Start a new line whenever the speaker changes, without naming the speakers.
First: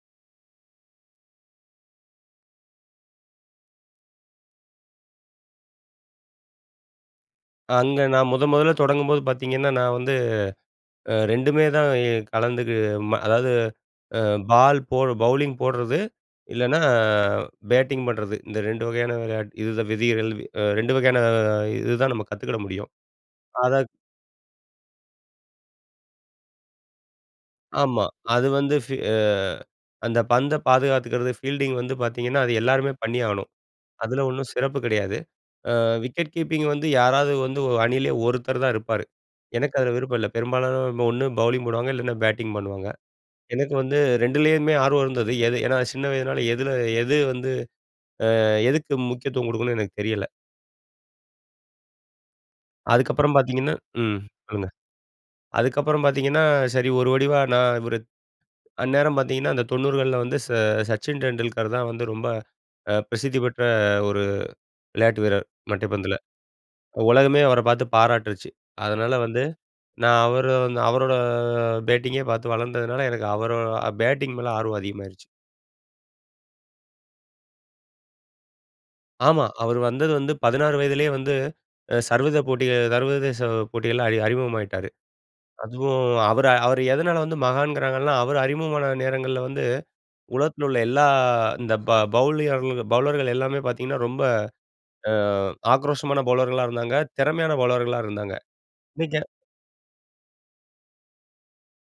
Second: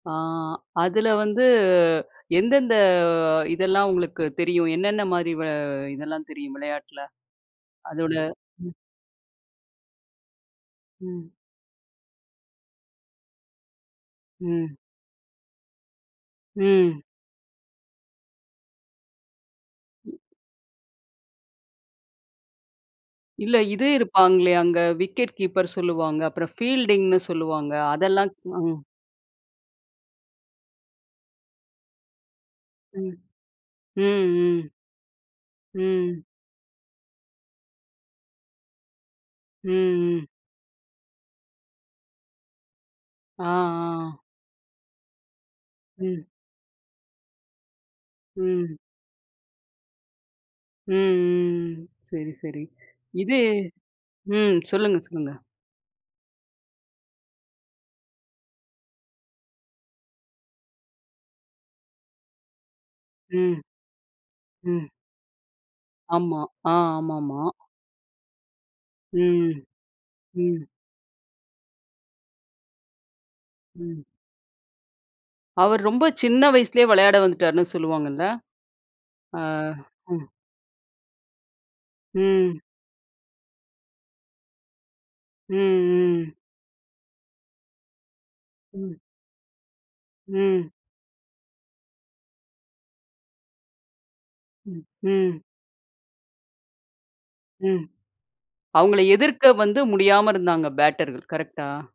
ஆ அதில வந்து எந்தெந்த இதெல்லாம் உங்களுக்கு தெரியும்? என்னென்ன மாரி வ இதெல்லாம் தெரியும், விளையாட்டுல?
அங்க
அதோட
நான் முதன் முதல்ல
ம்.
தொடங்கும்போது பார்த்தீங்கன்னா, நான் வந்து அ
ம்.
2மே தான் இ கலந்து கு அதாவது அ
ம்.
பால் போடு பவுலிங் போடுறது, இல்லன்னா
ம்.
பேட்டிங் பண்ணுறது. இந்த 2 வகையான விளையாட்டு. இதுத விதிகள் அ 2 வகையான இதுதான் நம்ம கத்துக்கிட முடியும்.
இல்ல. இது
அதைக்
இருப்பாங்களே அங்க. விக்கெட் கீப்பர் சொல்லுவாங்க. அப்புறம் ஃபீல்டிங்னு சொல்லுவாங்க.
ஆமா,
அதெல்லாம்
அது
ஆ.
வந்து ஃபீ அ அந்த பந்த பாதுகாத்துக்கிறது. ஃபீல்டிங் வந்து பார்த்தீங்கன்னா, அது எல்லோருமே
ம்.
பண்ணியாகணும்.
ம்,
அதில ஒண்ணும்
ம்.
சிறப்பு கிடையாது. அ
ம்.
விக்கெட் கீப்பிங் வந்து, யாராவது வந்து அணியிலேயே ஒருத்தர் தான் இருப்பாரு. எனக்கு அதில விருப்பம்
ம். ம்.
இல்ல. பெரும்பாலானவங்க ஒண்ணு பௌலிங் போடுவாங்க. இல்லன்னா பேட்டிங் பண்ணுவாங்க.
ஆ,
எனக்கு வந்து
ஆ.
2லேயுமே ஆர்வம் இருந்தது. எது ஏன்னா, சின்ன
ம்.
வயதினால எதில எது வந்து அ
ம்.
எதுக்கு முக்கியத்துவம் குடுக்கணும்னு எனக்கு தெரியல.
ம், ம். ம். சரி, சரி.
அதுக்கப்புறம்
இது
பார்த்தீங்கன்னா ம்
ம்.
சொல்லுங்க.
சொல்லுங்க. சொல்லுங்க.
அதுக்கப்புறம் பார்த்தீங்கன்னா, சரி. ஒரு முடிவா நான் இவரு அந்நேரம் பார்த்தீங்கன்னா, அந்த 90கள்ல வந்து ச "சச்சின் டெண்டுல்கர்" தான் வந்து ரொம்ப அ பிரசித்தி
ம்.
பெற்ற ஒரு
ம்.
விளையாட்டு வீரர், மட்டைப்பந்துல.
ஆமா. ஆ.
உலகமே
ஆமாமா.
அவர பார்த்து பாராட்டுருச்சு. அதனால வந்து,
ம்.
நான் அவரு
ம்.
வந்து அவரோட பேட்டிங்கே பார்த்து வளர்ந்ததுனால, எனக்கு அவரோ
ம்.
பேட்டிங் மேல ஆர்வம் அதிகமாயிருச்சு.
அவர் ரொம்ப சின்ன வயசுலேயே விளையாட வந்துட்டாருன்னு சொல்லுவாங்கல்ல? ஆ,
ஆமா. அவரு வந்தது
ம்.
வந்து, 16 வயதிலேயே வந்து சர்வத
ம்.
போட்டிகள் சர்வதேச போட்டிகள்ல அறி அறிமுகமாகிட்டாரு.
ம்.
அதுவும்
ம்.
அவர அவர எதனால வந்து மகான்கிறாங்கன்னா, அவரு அறிமுகமான
ம்.
நேரங்கள்ல வந்து, உலகத்தில
ம்.
உள்ள எல்லா இந்த ப பவுலிங்காரங்ளுக்கு, பவுலர்கள் எல்லாமே பார்த்தீங்கன்னா, ரொம்ப
ம்,
அ
ம்.
ஆக்ரோஷமான பவுலர்களா இருந்தாங்க. திறமையான
ம்.
பவுலர்களா இருந்தாங்க.
அவங்கள
இன்னைக்கு அ
எதிர்க்க வந்து முடியாம இருந்தாங்க, பேட்டர்கள் கரெக்டா?